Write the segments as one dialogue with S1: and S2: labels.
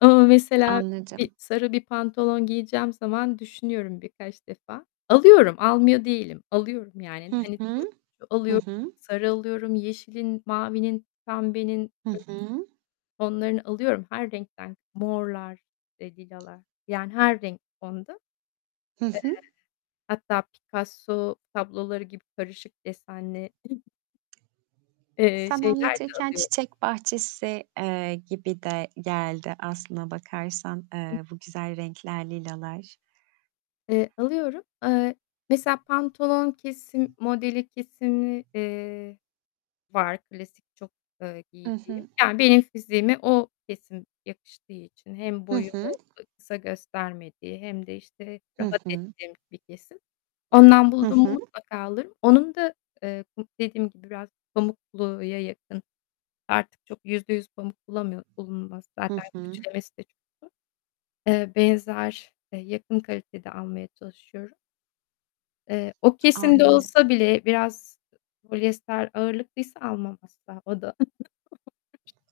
S1: Ama mesela, bir,
S2: Anladım.
S1: sarı bir pantolon giyeceğim zaman düşünüyorum birkaç defa. Alıyorum, almıyor değilim. Alıyorum, yani.
S2: Hı
S1: Hani
S2: hı.
S1: turuncu
S2: Hı
S1: alıyorum,
S2: hı.
S1: sarı alıyorum, yeşilin, mavinin, pembenin,
S2: Hı
S1: kırmızının
S2: hı.
S1: tonlarını alıyorum. Her renkten morlar, eee, lilalar. Yani her renk, tonda. Eee,
S2: Hı hı.
S1: hatta Picasso tabloları gibi karışık desenli eee,
S2: Sen
S1: şeyler de
S2: anlatırken
S1: alıyorum
S2: çiçek bahçesi, eee, gibi de geldi aslına bakarsan, eee, bu güzel renkler, lilalar.
S1: Eee, alıyorum. Eee, mesela pantolon kesim modeli, kesimi, eee, var klasik çok, ııı,
S2: Hı
S1: giydiğim.
S2: hı.
S1: Yani, benim fiziğime o kesim yakıştığı için hem
S2: Hı hı.
S1: boyumu, eee, kısa göstermediği hem de, işte,
S2: Hı
S1: rahat
S2: hı.
S1: ettiğim bir kesim. Ondan
S2: Hı
S1: buldum mu
S2: hı.
S1: mutlaka alırım. Onun da, eee, bu, dediğim gibi, biraz pamukluya yakın, artık çok %100 pamuk bulamıyor bulunmaz.
S2: Hı
S1: Zaten
S2: hı.
S1: ütülemesi de çok zor. Eee, benzer, eee, yakın kalitede almaya çalışıyorum. Eee, o kesimde
S2: Anladım.
S1: olsa bile biraz, ııı, polyester ağırlıklıysa almam asla. O da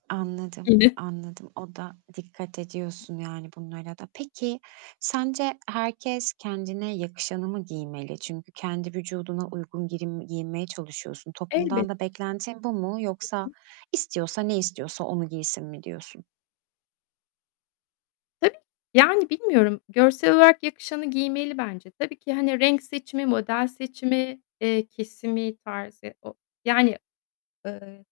S2: Anladım,
S1: [unintelligible]
S2: anladım. O da dikkat ediyorsun, yani, bunlara da. Peki, sence herkes kendine yakışanı mı giymeli? Çünkü kendi vücuduna uygun girin giyinmeye çalışıyorsun. Toplumdan
S1: Elbette.
S2: da beklentin bu mu
S1: Hı
S2: yoksa
S1: hı.
S2: istiyorsa, ne istiyorsa onu giysin mi diyorsun?
S1: Tabii ki. Yani, bilmiyorum görsel olarak yakışanı giymeli bence. Tabii ki, hani, renk seçimi, model seçimi, eee, kesimi, tarzı ya o, yani, ııı